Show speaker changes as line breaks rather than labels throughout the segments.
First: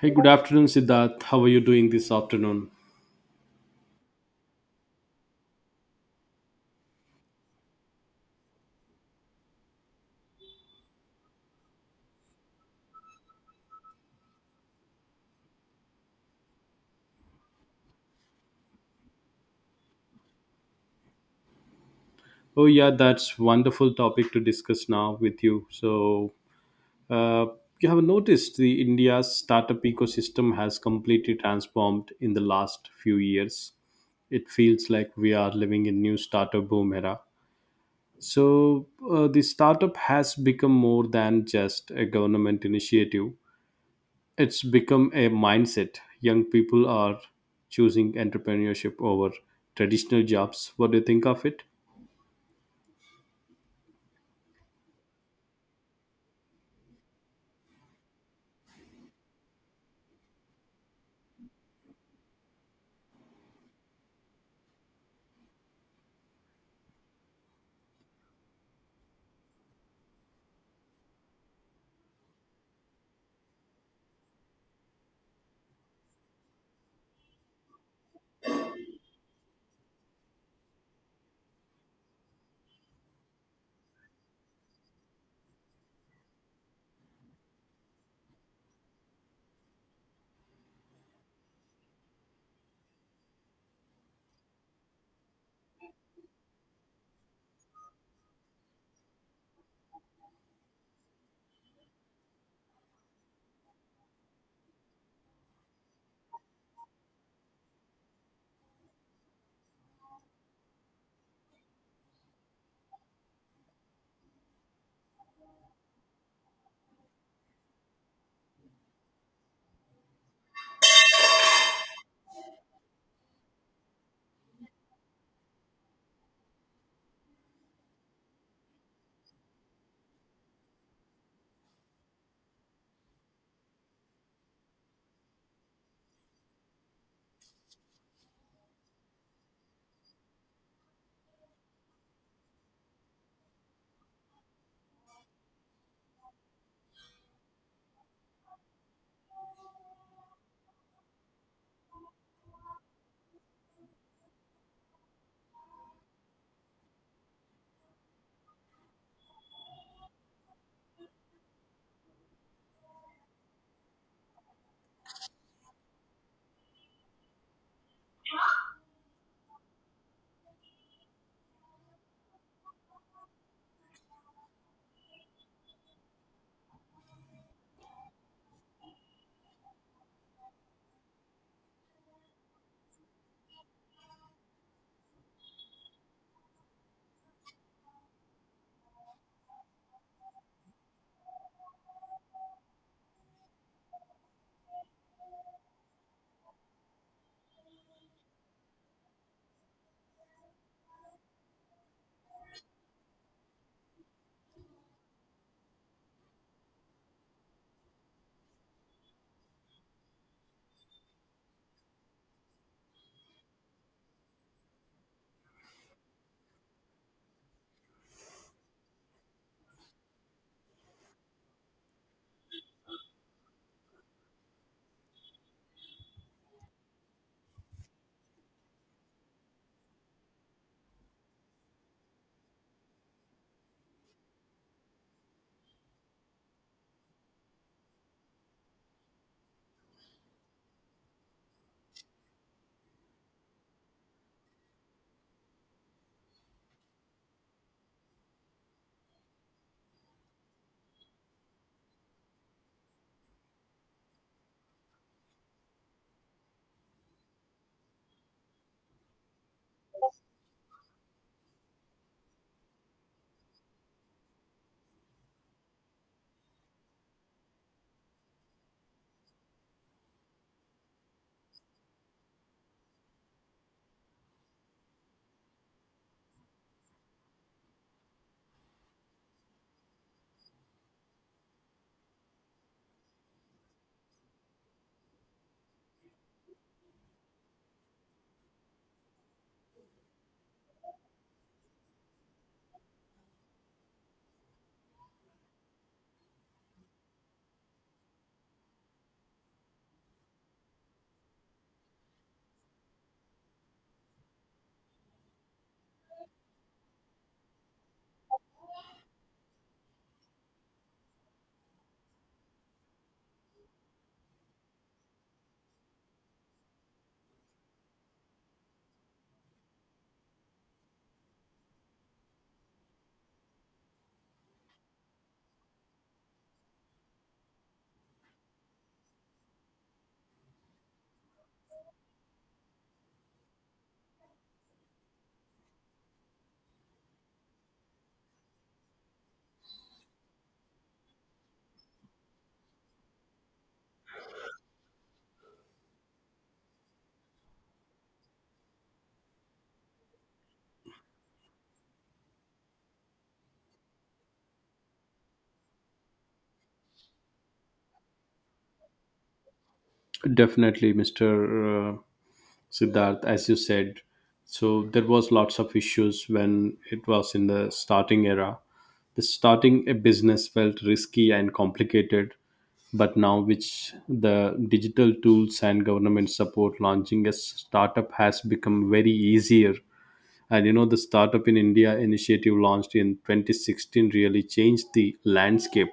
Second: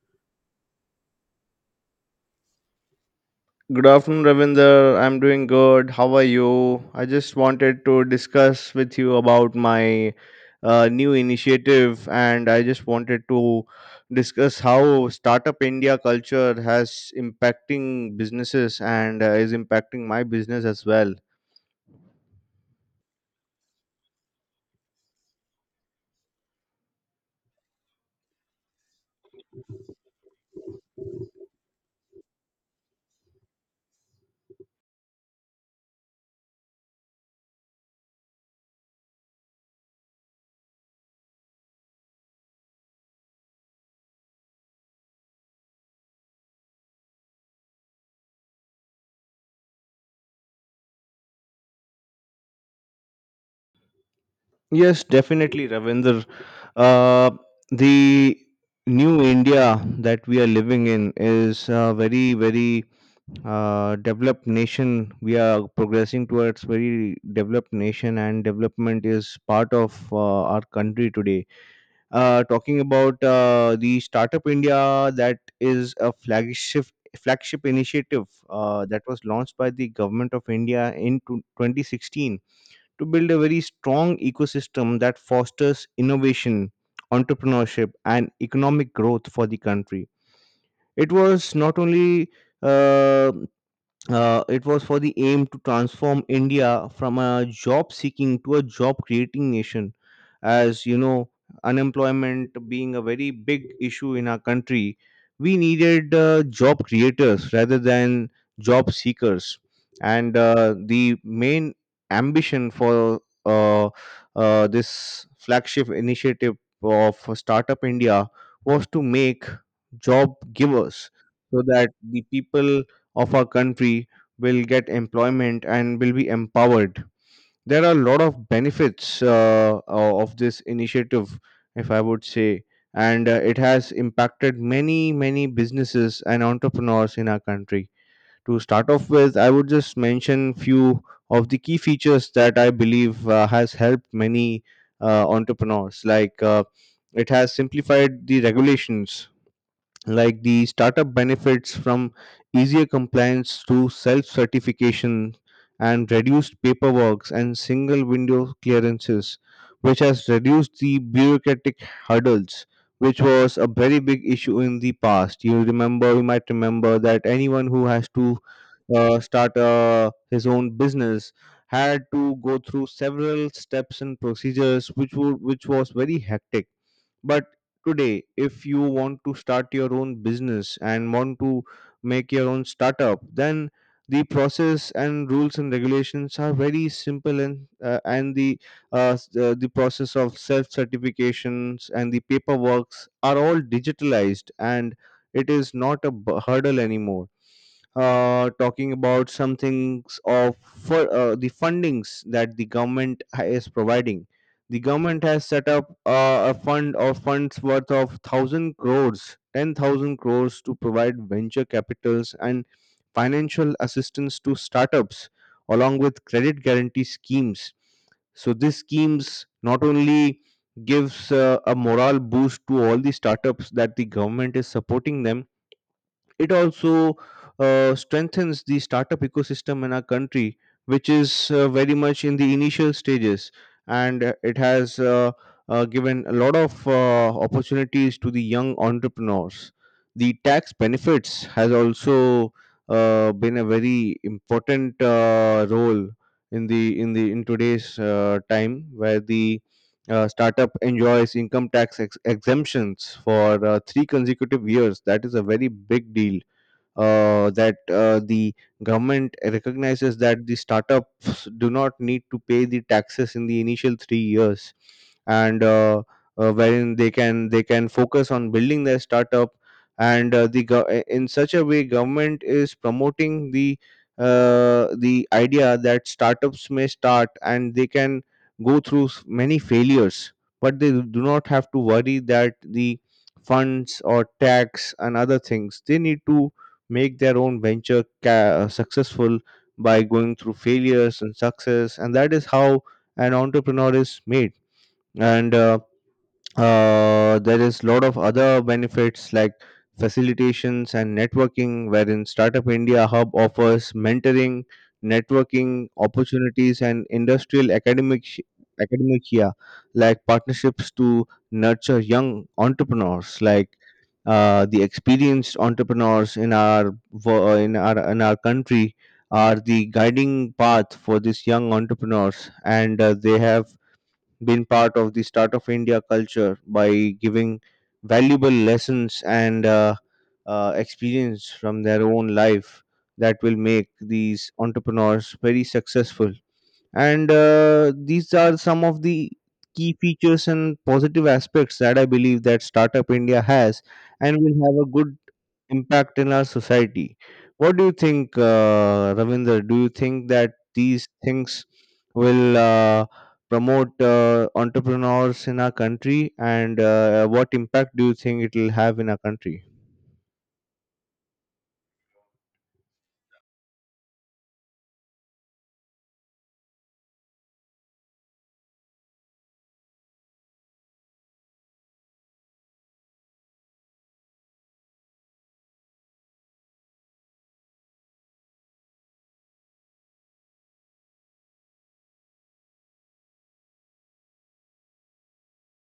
Hey, good afternoon, Siddharth. How are you doing this afternoon?
Good afternoon, Ravinder. I'm doing good. How are you? I just wanted to discuss with you about my new initiative, and I just wanted to discuss how Startup India culture has impacting businesses and is impacting my business as well.
Oh, yeah, that's wonderful topic to discuss now with you. So, uh, you have noticed the India's startup ecosystem has completely transformed in the last few years. It feels like we are living in new startup boom era. So, the startup has become more than just a government initiative. It's become a mindset. Young people are choosing entrepreneurship over traditional jobs. What do you think of it?
Yes, definitely, Ravinder. Uh, the new India that we are living in is a very, very developed nation. We are progressing towards very developed nation, and development is part of our country today. Talking about the Startup India, that is a flagship initiative that was launched by the government of India in 2016 to build a very strong ecosystem that fosters innovation, entrepreneurship, and economic growth for the country. It was not only uh, it was for the aim to transform India from a job seeking to a job creating nation. As you know, unemployment being a very big issue in our country, we needed job creators rather than job seekers. And the main ambition for this flagship initiative of Startup India was to make job givers so that the people of our country will get employment and will be empowered. There are a lot of benefits of this initiative, if I would say, and it has impacted many, many businesses and entrepreneurs in our country. To start off with, I would just mention few of the key features that I believe has helped many entrepreneurs. Like it has simplified the regulations like the startup benefits from easier compliance to self certification and reduced paperwork and single window clearances which has reduced the bureaucratic hurdles, which was a very big issue in the past. You remember, you might remember that anyone who has to start his own business had to go through several steps and procedures which was very hectic, but today, if you want to start your own business and want to make your own startup, then the process and rules and regulations are very simple, and the the process of self certifications and the paperworks are all digitalized and it is not a hurdle anymore. Talking about some things of for, the fundings that the government is providing. The government has set up a fund of funds worth of 1,000 crores, 10,000 crores to provide venture capitals and financial assistance to startups, along with credit guarantee schemes. So these schemes not only gives a morale boost to all the startups that the government is supporting them, it also strengthens the startup ecosystem in our country, which is very much in the initial stages, and it has given a lot of opportunities to the young entrepreneurs. The tax benefits has also been a very important role in the in today's time, where the startup enjoys income tax exemptions for three consecutive years. That is a very big deal that the government recognizes that the startups do not need to pay the taxes in the initial 3 years, and wherein they can focus on building their startup, and in such a way government is promoting the idea that startups may start and they can go through many failures, but they do not have to worry that the funds or tax and other things. They need to make their own venture successful by going through failures and success, and that is how an entrepreneur is made. And there is a lot of other benefits like facilitations and networking wherein startup india hub offers mentoring, networking opportunities and academic year like partnerships to nurture young entrepreneurs. Like the experienced entrepreneurs in our in our country are the guiding path for these young entrepreneurs, and they have been part of the Start of India culture by giving valuable lessons and experience from their own life that will make these entrepreneurs very successful. And these are some of the key features and positive aspects that I believe that Startup India has and will have a good impact in our society. What do you think, Ravinder? Do you think that these things will promote entrepreneurs in our country, and what impact do you think it will have in our country?
Definitely, Mr. Siddharth, as you said. So there was lots of issues when it was in the starting era. The starting a business felt risky and complicated, but now which the digital tools and government support launching a startup has become very easier. And you know, the Startup in India initiative launched in 2016 really changed the landscape.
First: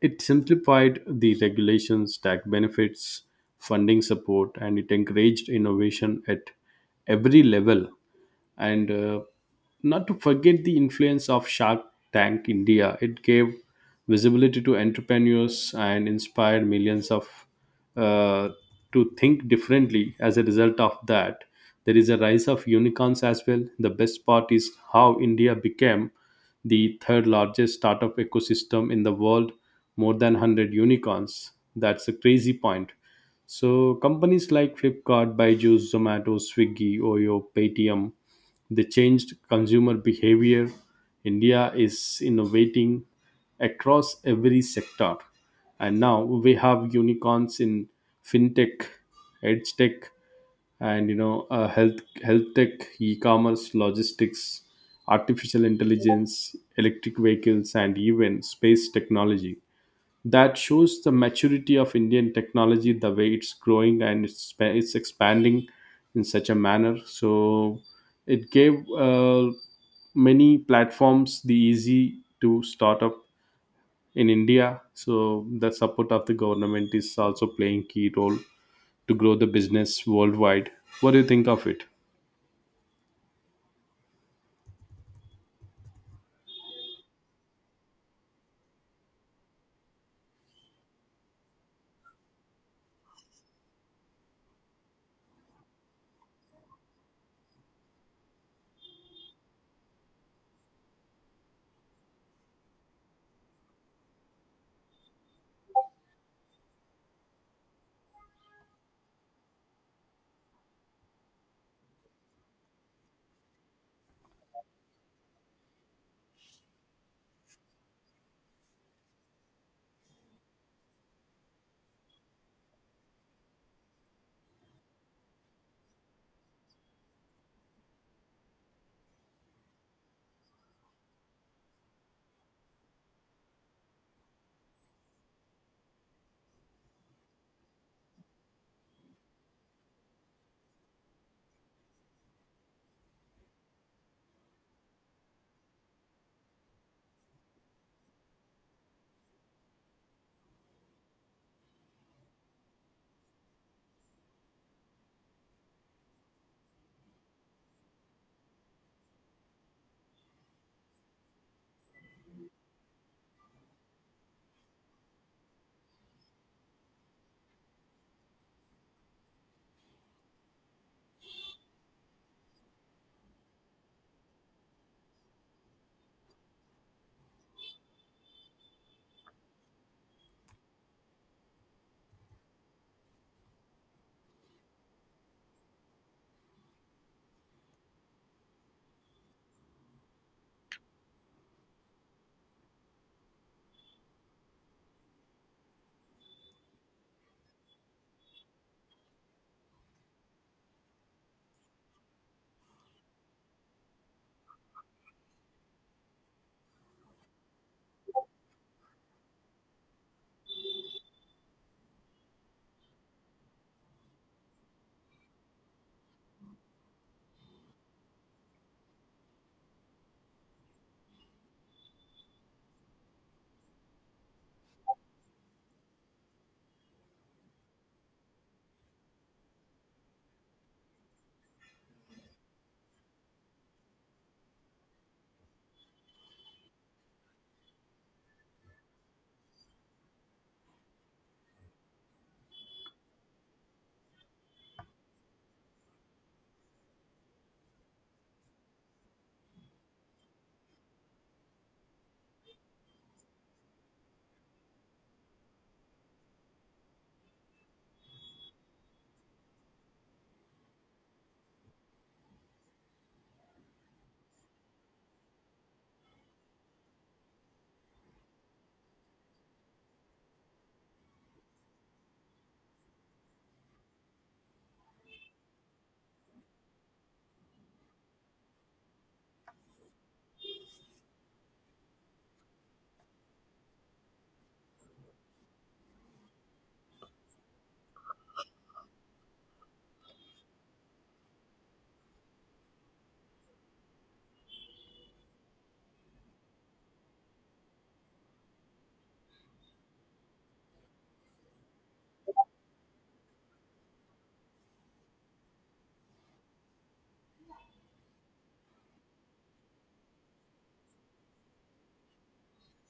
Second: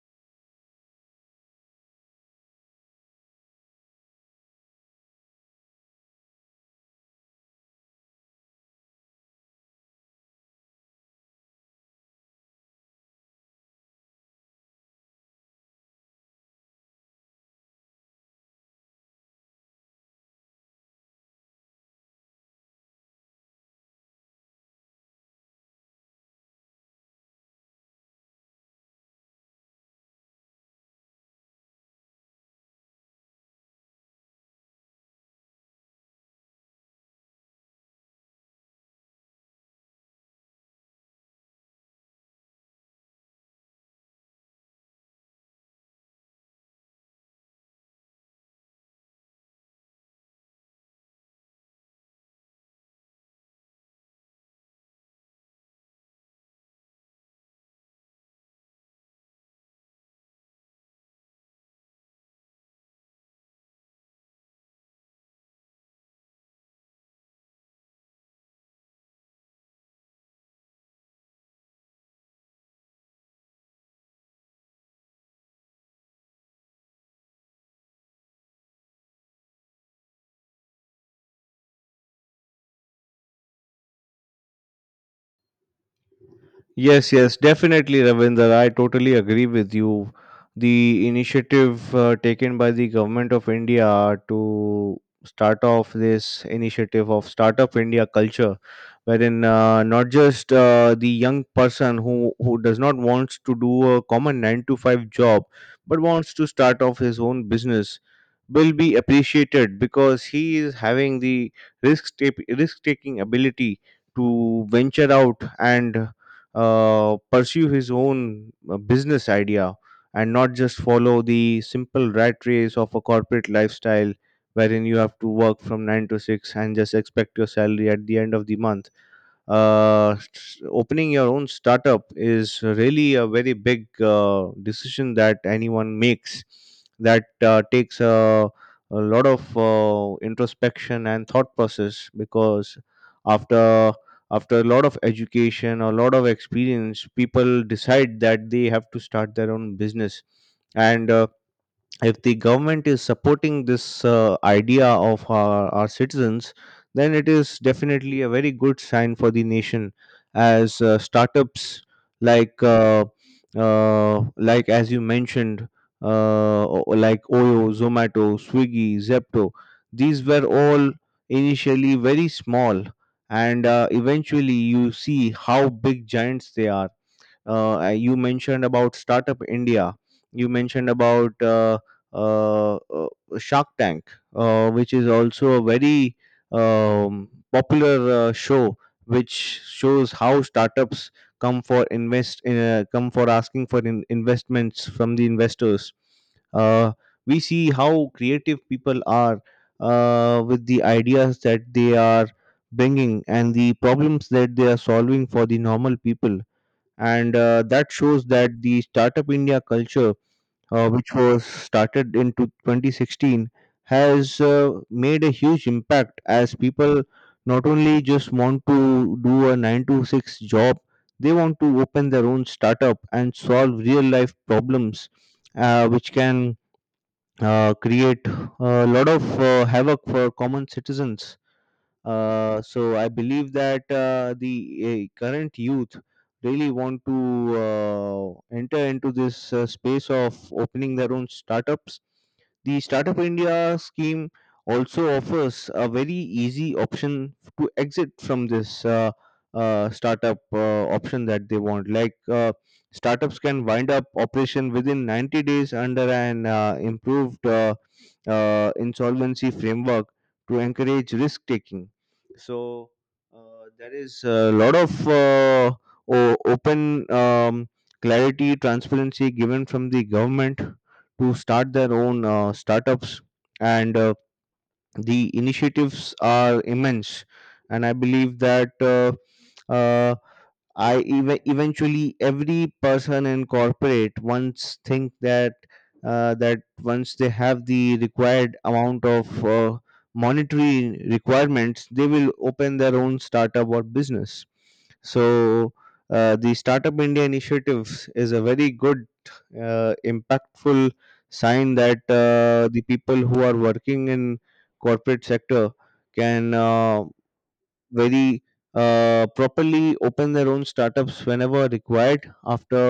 It simplified the regulations, tax benefits, funding support, and it encouraged innovation at every level. And not to forget the influence of Shark Tank India, it gave visibility to entrepreneurs and inspired millions of uh, to think differently. As a result of that, there is a rise of unicorns as well. The best part is how India became the third largest startup ecosystem in the world, more than 100 unicorns. That's a crazy point. So companies like Flipkart, Byju's, Zomato, Swiggy, Oyo, Paytm, they changed consumer behavior. India is innovating across every sector. And now we have unicorns in fintech, edge tech, and you know, health tech, e-commerce, logistics, artificial intelligence, electric vehicles, and even space technology. That shows the maturity of Indian technology, the way it's growing and it's expanding in such a manner. So it gave many platforms the easy to start up in India. So the support of the government is also playing key role to grow the business worldwide. What do you think of it?
Yes, yes, definitely, Ravinder. I totally agree with you. The initiative taken by the government of India to start off this initiative of Startup India culture, wherein not just the young person who does not want to do a common 9 to 5 job but wants to start off his own business will be appreciated because he is having the risk risk taking ability to venture out and pursue his own business idea and not just follow the simple rat race of a corporate lifestyle wherein you have to work from 9 to 6 and just expect your salary at the end of the month. Opening your own startup is really a very big decision that anyone makes, that takes a lot of introspection and thought process, because after after a lot of education, a lot of experience, people decide that they have to start their own business. And if the government is supporting this idea of our citizens, then it is definitely a very good sign for the nation. As startups like uh, like as you mentioned, like Oyo, Zomato, Swiggy, Zepto, these were all initially very small, and eventually you see how big giants they are. You mentioned about Startup India, you mentioned about uh, uh, Shark Tank, which is also a very popular show, which shows how startups come for asking for investments from the investors. uh, we see how creative people are with the ideas that they are bringing and the problems that they are solving for the normal people. And that shows that the Startup India culture, which was started in 2016, has made a huge impact, as people not only just want to do a 9 to 6 job, they want to open their own startup and solve real life problems, which can create a lot of havoc for common citizens. So I believe that the current youth really want to enter into this space of opening their own startups. The Startup India scheme also offers a very easy option to exit from this startup option that they want. Like startups can wind up operation within 90 days under an improved insolvency framework to encourage risk taking. So there is a lot of open clarity, transparency given from the government to start their own startups. And the initiatives are immense, and I believe that uh, eventually every person in corporate once think that that once they have the required amount of uh, monetary requirements, they will open their own startup or business. So the Startup India initiatives is a very good impactful sign that the people who are working in corporate sector can very properly open their own startups whenever required after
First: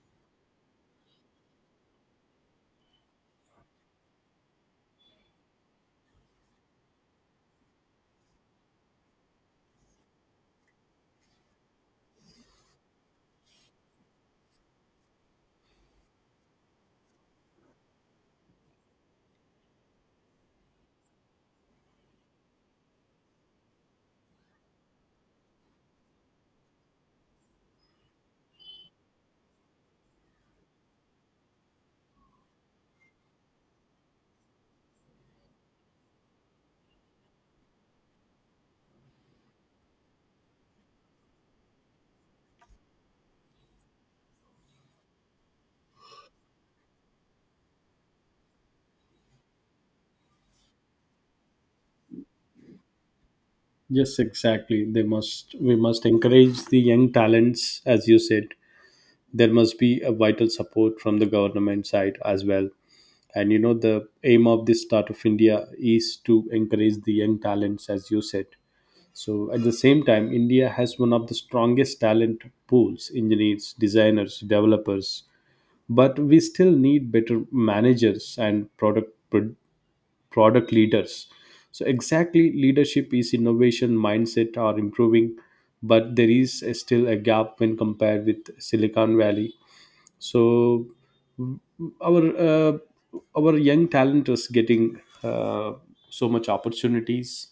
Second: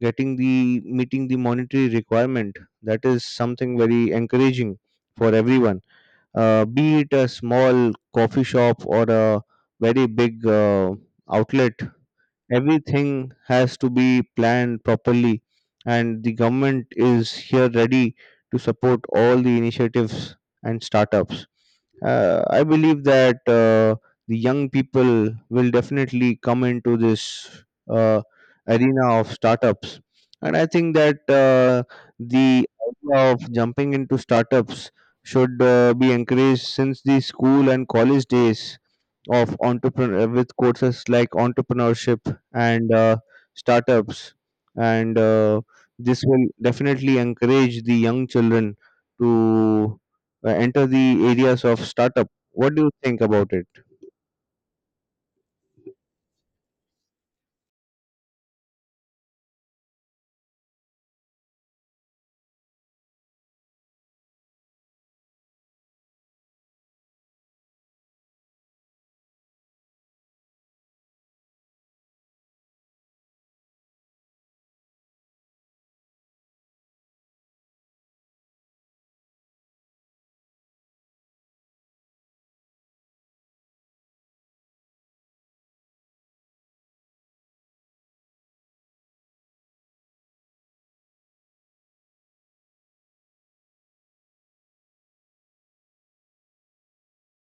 getting the meeting the monetary requirement. That is something very encouraging for everyone, be it a small coffee shop or a very big outlet. Everything has to be planned properly, and the government is here ready to support all the initiatives and startups. I believe that the young people will definitely come into this uh, arena of startups, and I think that the idea of jumping into startups should be encouraged since the school and college days of entrepreneur with courses like entrepreneurship and startups. And this will definitely encourage the young children to enter the areas of startup. What do you think about it?
Yes, exactly. They must we must encourage the young talents, as you said. There must be a vital support from the government side as well. And you know the aim of this Start of India is to encourage the young talents, as you said. So at the same time, India has one of the strongest talent pools, engineers, designers, developers. But we still need better managers and product leaders. So, exactly, leadership is innovation, mindset are improving, but there is still a gap when compared with Silicon Valley. So, our uh, our young talent is getting so much opportunities,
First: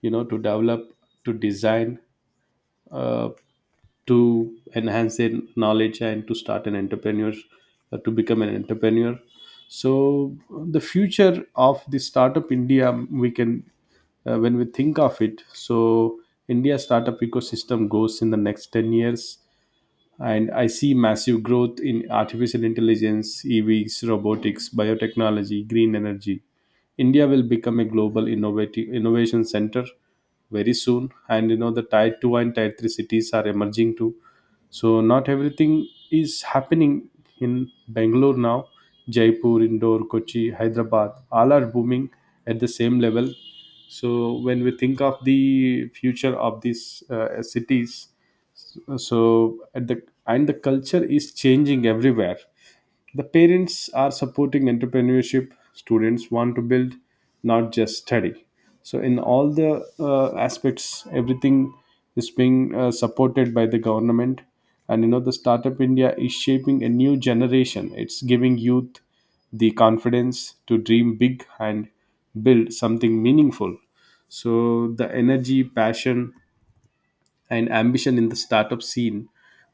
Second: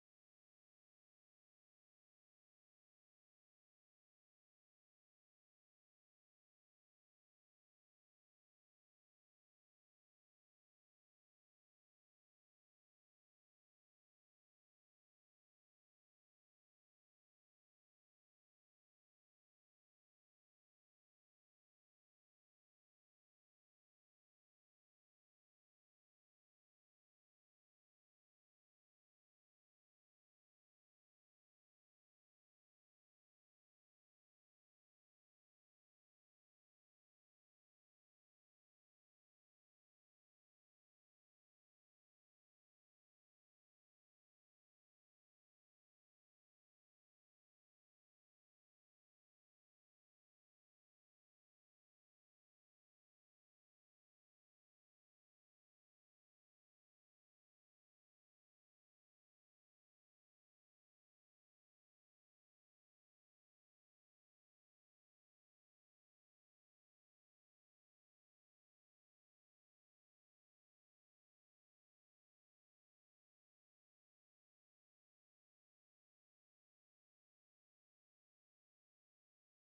you know, to develop, to design, uh, to enhance their knowledge and to start an entrepreneur, to become an entrepreneur. So the future of the startup India, we can, when we think of it, so India startup ecosystem goes in the next 10 years. And I see massive growth in artificial intelligence, EVs, robotics, biotechnology, green energy. India will become a global innovative innovation center very soon, and you know the tier two and tier three cities are emerging too. So not everything is happening in Bangalore now. Jaipur, Indore, Kochi, Hyderabad, all are booming at the same level. So when we think of the future of these cities, so at the and the culture is changing everywhere. The parents are supporting entrepreneurship. Students want to build, not just study. So in all the aspects, everything is being supported by the government. And you know, the startup India is shaping a new generation. It's giving youth the confidence to dream big and build something meaningful. So the energy, passion, and ambition in the startup scene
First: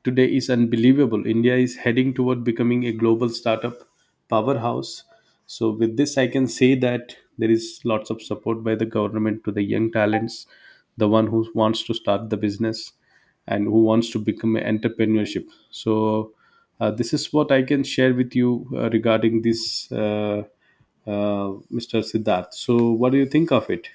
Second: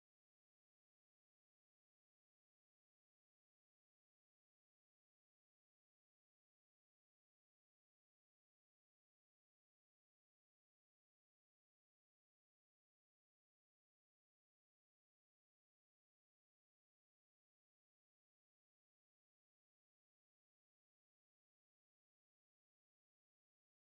today is unbelievable. India is heading toward becoming a global startup powerhouse. So, with this, I can say that there is lots of support by the government to the young talents, the one who wants to start the business and who wants to become an entrepreneurship. So, this is what I can share with you regarding this, Mr. Siddharth. So, what do you think of it?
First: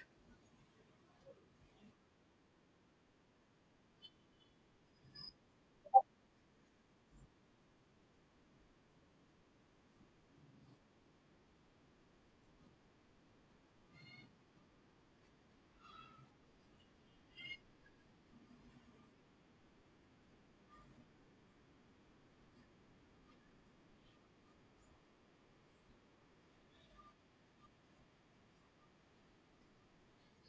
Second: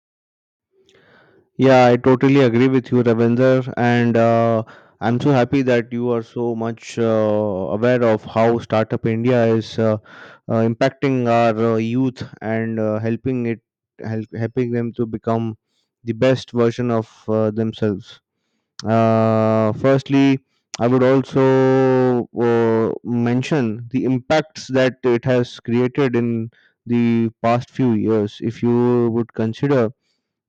Yeah, I totally agree with you, Ravender. And I'm so happy that you are so much aware of how Startup India is impacting our youth and helping it, helping them to become the best version of themselves. Firstly, I would also mention the impacts that it has created in the past few years. If you would consider,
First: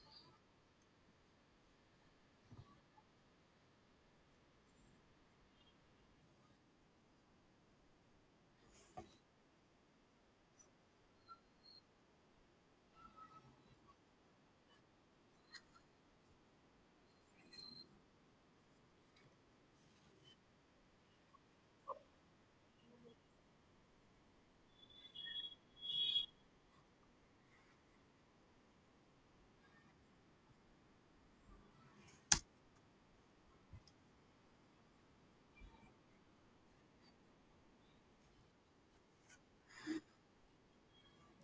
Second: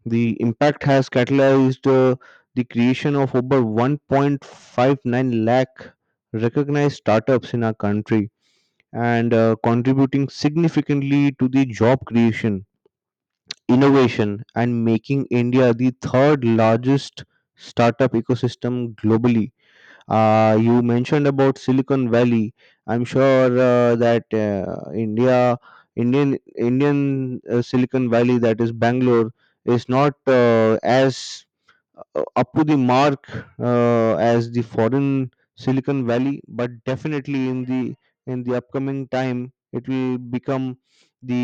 the impact has catalyzed the creation of over 1.59 lakh recognized startups in our country, and contributing significantly to the job creation, innovation, and making India the third largest startup ecosystem globally. You mentioned about Silicon Valley. I'm sure that Indian Silicon Valley, that is Bangalore, is not as up to the mark as the foreign Silicon Valley. But definitely in the upcoming time, it will become the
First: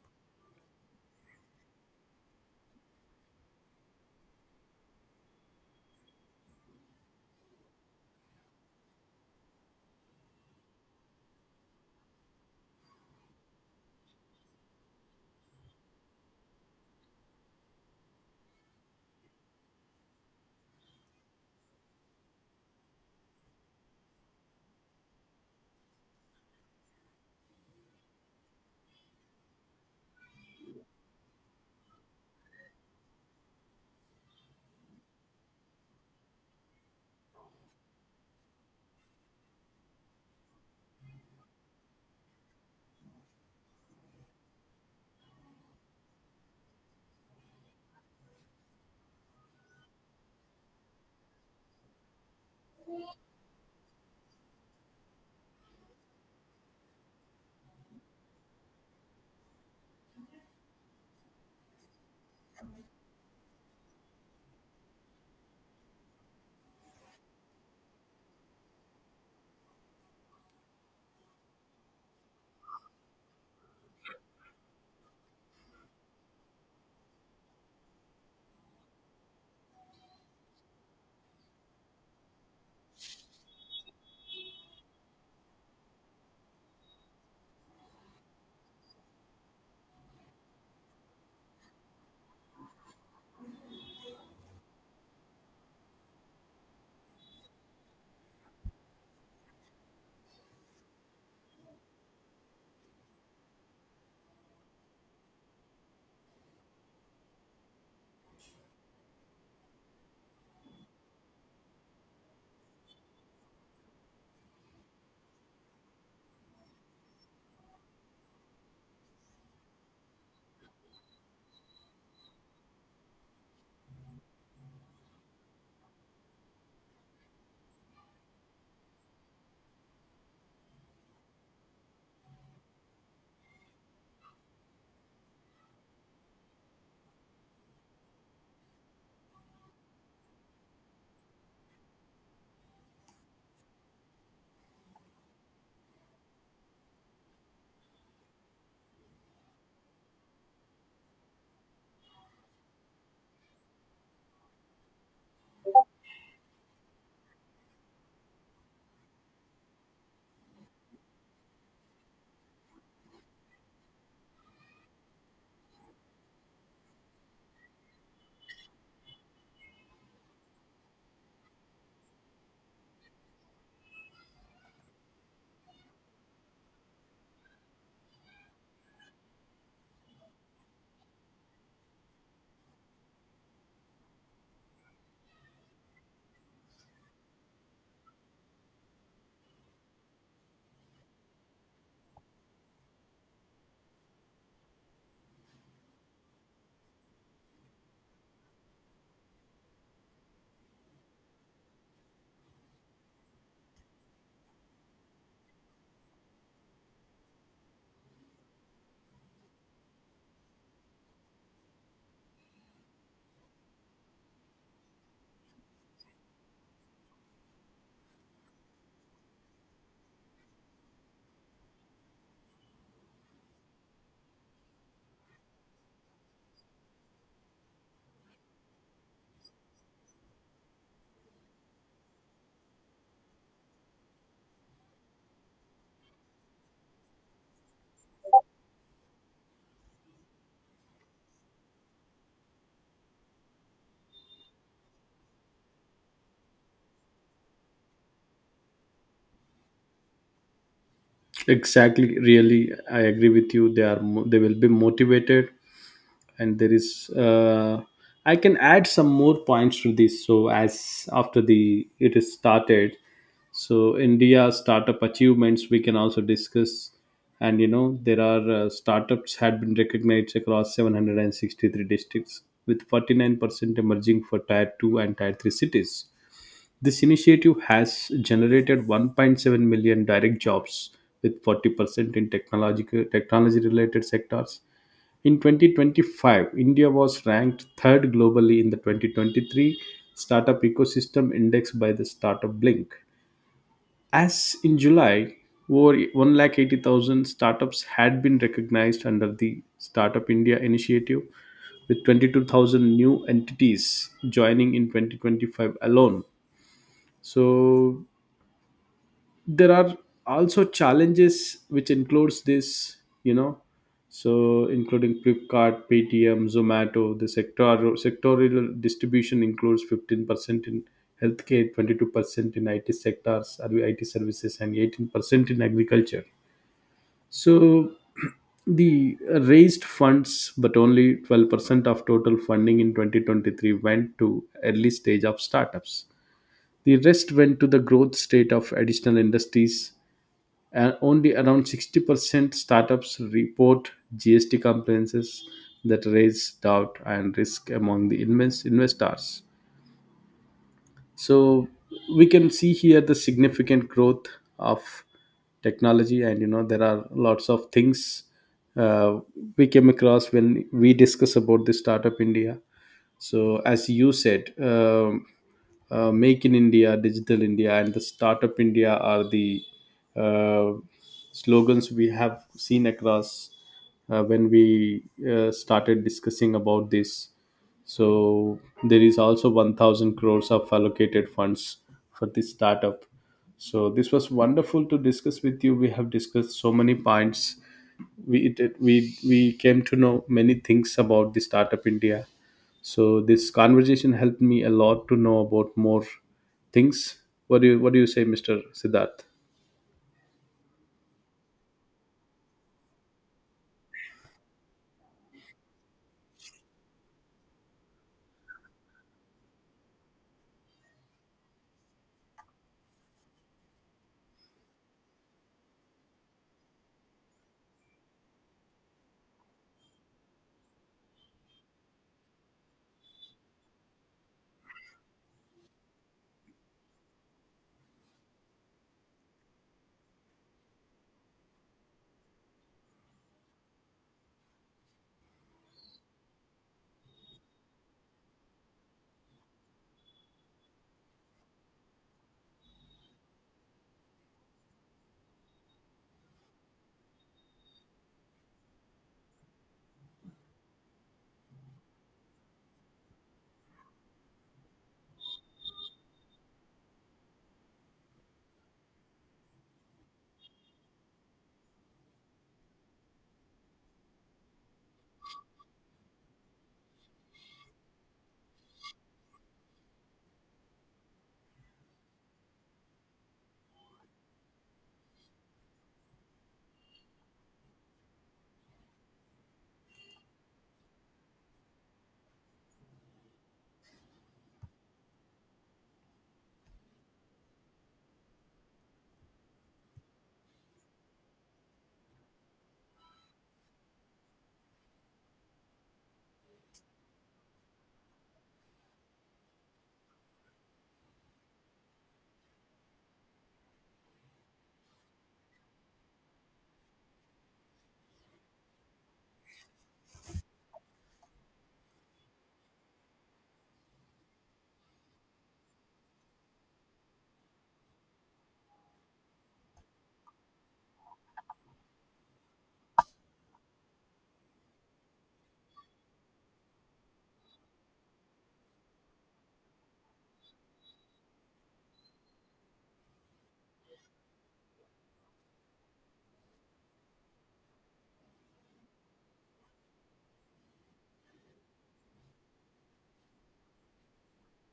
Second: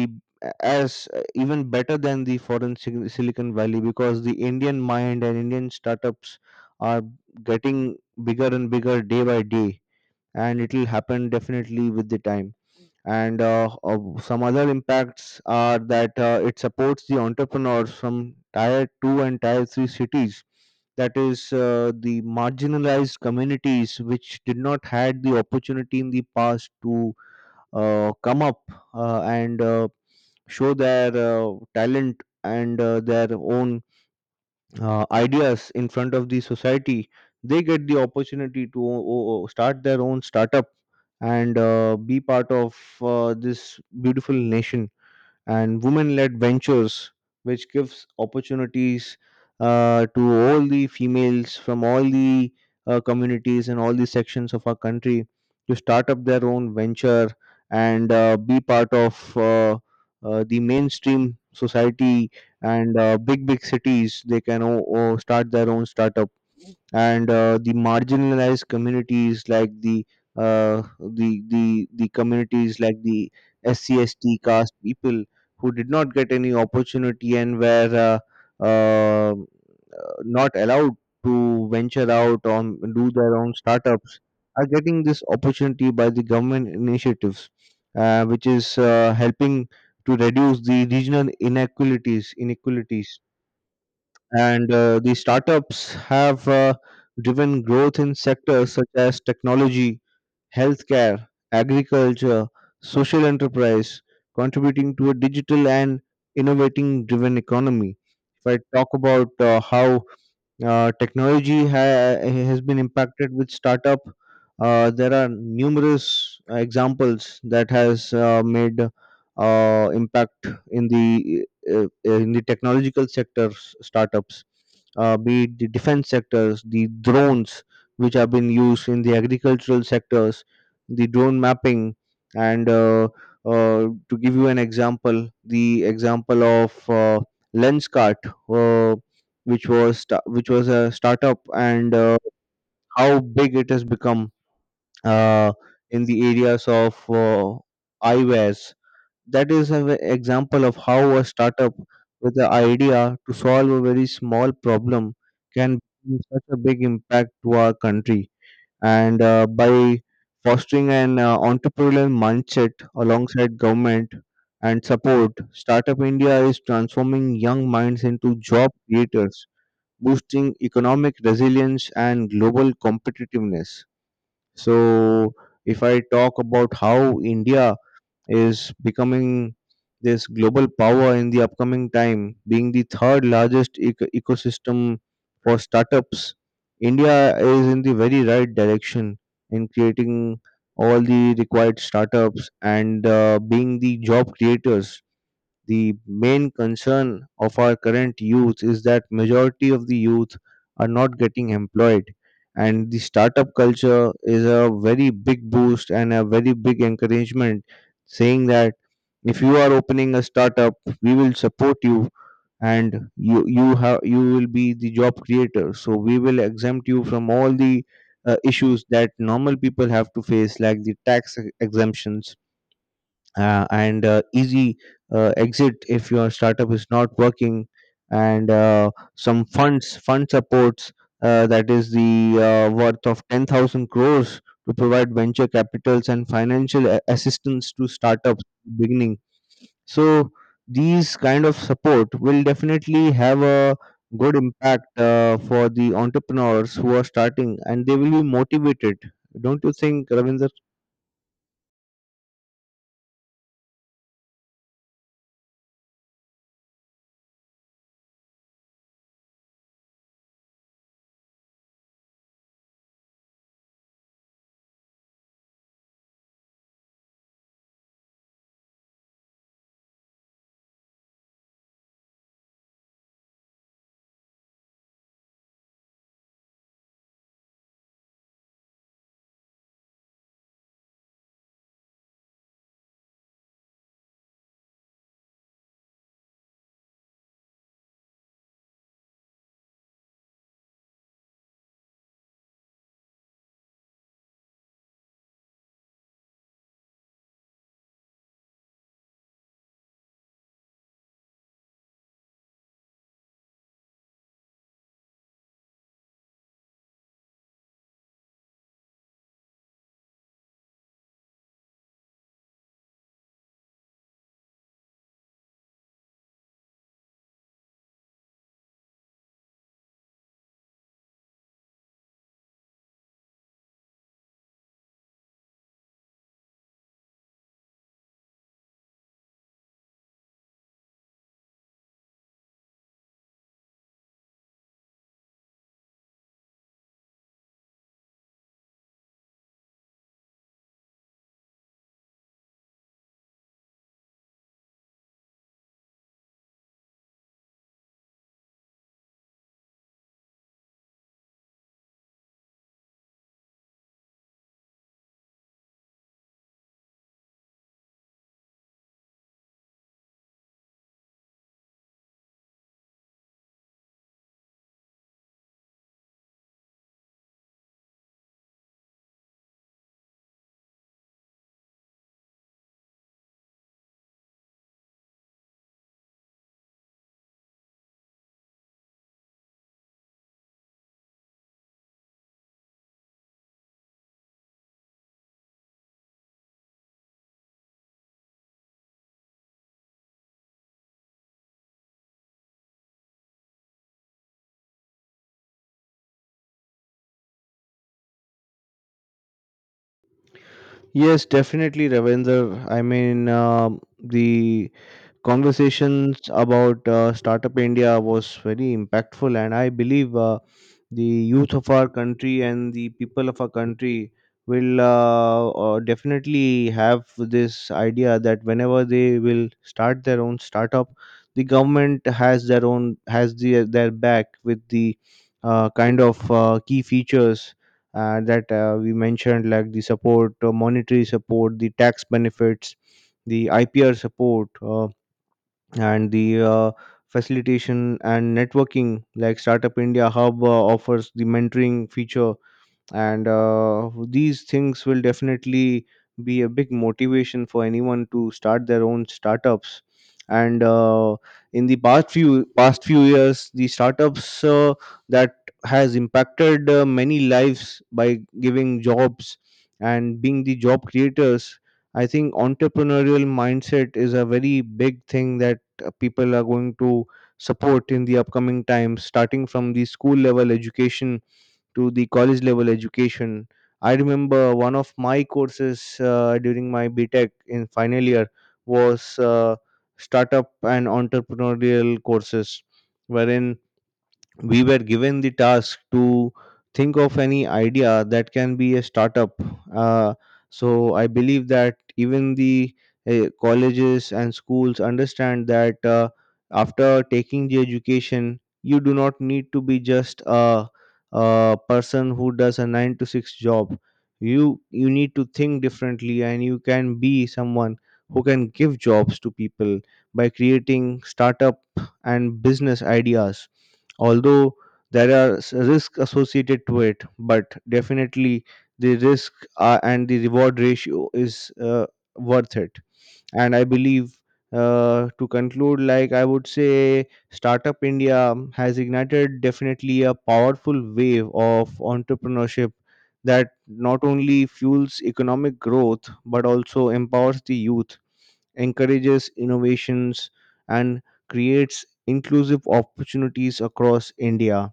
as even better than the foreign Silicon Valley, because the Indian mind and Indian startups are getting bigger and bigger day by day, and it will happen definitely with the time. And some other impacts are that it supports the entrepreneurs from tier 2 and tier 3 cities, that is the marginalized communities, which did not had the opportunity in the past to come up, and show their talent and their own ideas in front of the society. They get the opportunity to start their own startup and be part of this beautiful nation. And women-led ventures, which gives opportunities to all the females from all the communities and all the sections of our country to start up their own venture and be part of the mainstream society. And big big cities, they can start their own startup. And the marginalized communities, like the the communities like the SCST caste people, who did not get any opportunity and were uh, uh, not allowed to venture out or do their own startups, are getting this opportunity by the government initiatives, which is helping to reduce the regional inequalities. And the startups have driven growth in sectors such as technology, healthcare, agriculture, social enterprise, contributing to a digital and innovating driven economy. If I talk about how technology has been impacted with startup. There are numerous examples that has made impact in the technological sectors startups, be it the defense sectors, the drones which have been used in the agricultural sectors, the drone mapping, and to give you an example, the example of lens cart. Uh, which was which was a startup, and how big it has become uh, in the areas of eyewares. That is an example of how a startup with the idea to solve a very small problem can make such a big impact to our country. And by fostering an entrepreneurial mindset alongside government and support, Startup India is transforming young minds into job creators, boosting economic resilience and global competitiveness. So, if I talk about how India is becoming this global power in the upcoming time, being the third largest ecosystem for startups, India is in the very right direction in creating all the required startups and being the job creators. The main concern of our current youth is that majority of the youth are not getting employed, and the startup culture is a very big boost and a very big encouragement, saying that if you are opening a startup, we will support you, and you will be the job creator, so we will exempt you from all the issues that normal people have to face, like the tax exemptions, and easy exit if your startup is not working, and some fund supports, that is the worth of 10,000 crores, to provide venture capitals and financial assistance to startups beginning. So these kind of support will definitely have a good impact for the entrepreneurs who are starting, and they will be motivated. Don't you think, Ravinder?
Exactly. Really, I agree with you. They will be motivated, and there is. I can add some more points to this. So as after the it is started, so India startup achievements we can also discuss. And you know, there are startups had been recognized across 763 districts, with 49% emerging for tier 2 and tier 3 cities. This initiative has generated 1.7 million direct jobs, with 40% in technological technology related sectors. In 2025, India was ranked third globally in the 2023 Startup Ecosystem Index by the Startup Blink. As in July, over 1,80,000 startups had been recognized under the Startup India initiative, with 22,000 new entities joining in 2025 alone. So there are also challenges which includes this, you know, so including Flipkart, Paytm, Zomato. The sectorial distribution includes 15% in healthcare, 22% in IT sectors, IT services, and 18% in agriculture. So the raised funds, but only 12% of total funding in 2023 went to early stage of startups. The rest went to the growth state of additional industries, and only around 60% startups report GST compliances that raise doubt and risk among the investors. So we can see here the significant growth of technology, and you know there are lots of things uh, we came across when we discuss about the startup India. So, as you said, Make in India, Digital India, and the Startup India are the uh, slogans we have seen across, when we started discussing about this. So there is also 1,000 crores of allocated funds for this startup. So this was wonderful to discuss with you. We have discussed so many points. We it, it- we came to know many things about the startup India. So this conversation helped me a lot to know about more things. What do you say, Mr. Siddharth?
Yes, definitely, Ravender. The conversations about Startup India was very impactful, and I believe the youth of our country and the people of our country will definitely have this idea that whenever they will start their own startup, the government has their back with the kind of key features that we mentioned, like the support, monetary support, the tax benefits, the IPR support, and the facilitation and networking, like Startup India Hub offers the mentoring feature. And these things will definitely be a big motivation for anyone to start their own startups. And in the past few years, the startups that has impacted many lives by giving jobs and being the job creators. I think entrepreneurial mindset is a very big thing that people are going to support in the upcoming times, starting from the school level education to the college level education. I remember one of my courses during my B.Tech in final year was startup and entrepreneurial courses, wherein we were given the task to think of any idea that can be a startup. Uh, so I believe that even the colleges and schools understand that after taking the education, you do not need to be just a person who does a nine to six job. You need to think differently, and you can be someone who can give jobs to people by creating startup and business ideas. Although there are risks associated to it, but definitely the risk and the reward ratio is worth it. And I believe, to conclude, like I would say, Startup India has ignited definitely a powerful wave of entrepreneurship that not only fuels economic growth but also empowers the youth, encourages innovations, and creates inclusive opportunities across India.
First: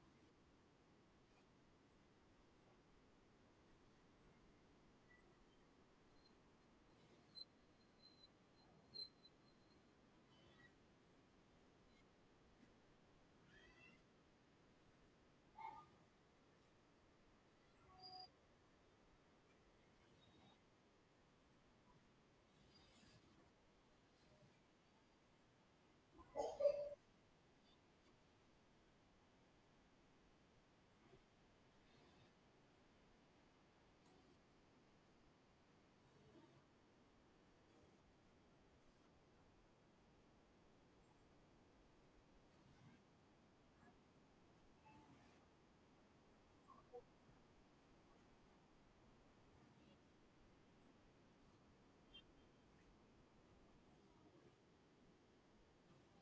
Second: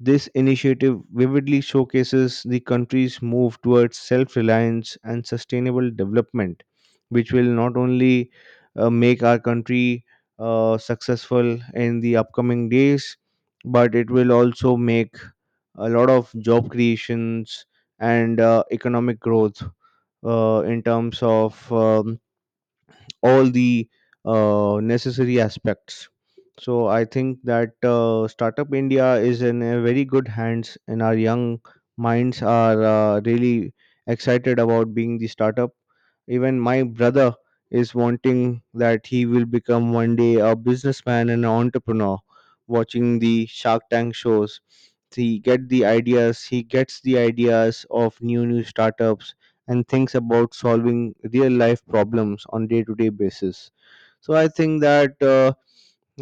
This initiative vividly showcases the country's move towards self reliance and sustainable development, which will not only make our country successful in the upcoming days, but it will also make a lot of job creations and economic growth in terms of all the necessary aspects. So I think that Startup India is in a very good hands, and our young minds are really excited about being the startup. Even my brother is wanting that he will become one day a businessman and an entrepreneur. Watching the Shark Tank shows, he get the ideas. He gets the ideas of new startups and thinks about solving real life problems on day to day basis. So I think that uh,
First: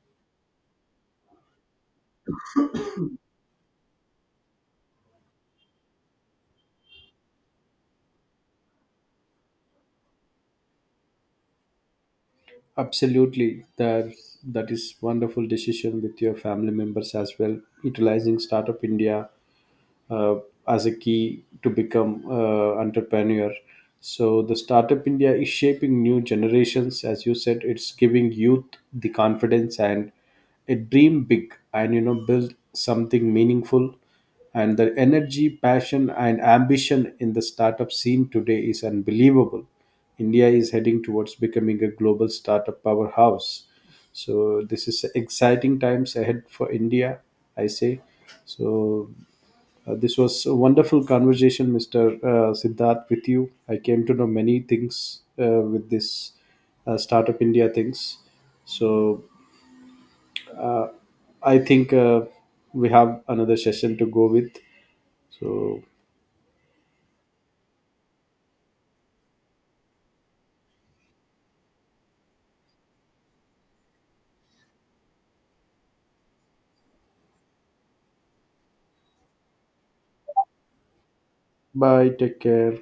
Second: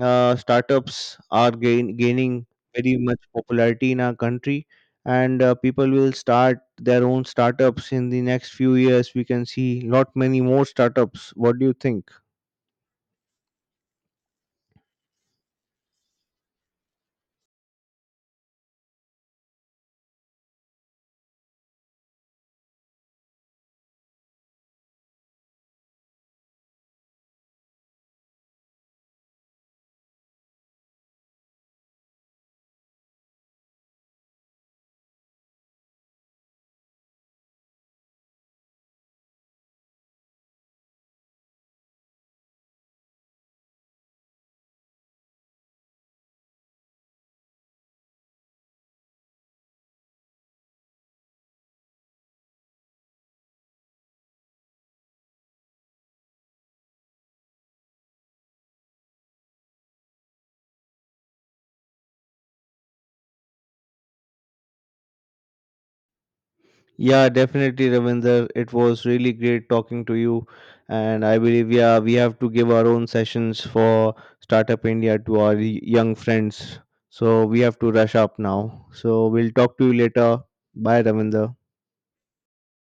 uh, startups are gaining very much popularity in our country, and people will start their own startups in the next few years. We can see lot many more startups. What do you think?
Absolutely. That is wonderful decision with your family members as well, utilizing Startup India uh, as a key to become entrepreneur. So the startup India is shaping new generations, as you said. It's giving youth the confidence and a dream big, and you know, build something meaningful. And the energy, passion, and ambition in the startup scene today is unbelievable. India is heading towards becoming a global startup powerhouse. So this is exciting times ahead for India, I say. So, this was a wonderful conversation, Mr. Siddharth, with you. I came to know many things with this Startup India things. So I think we have another session to go with. So
Yeah, definitely, Ravinder. It was really great talking to you, and I believe yeah we have to give our own sessions for Startup India to our young friends. So we have to rush up now. So we'll talk to you later. Bye, Ravinder.
bye, take care.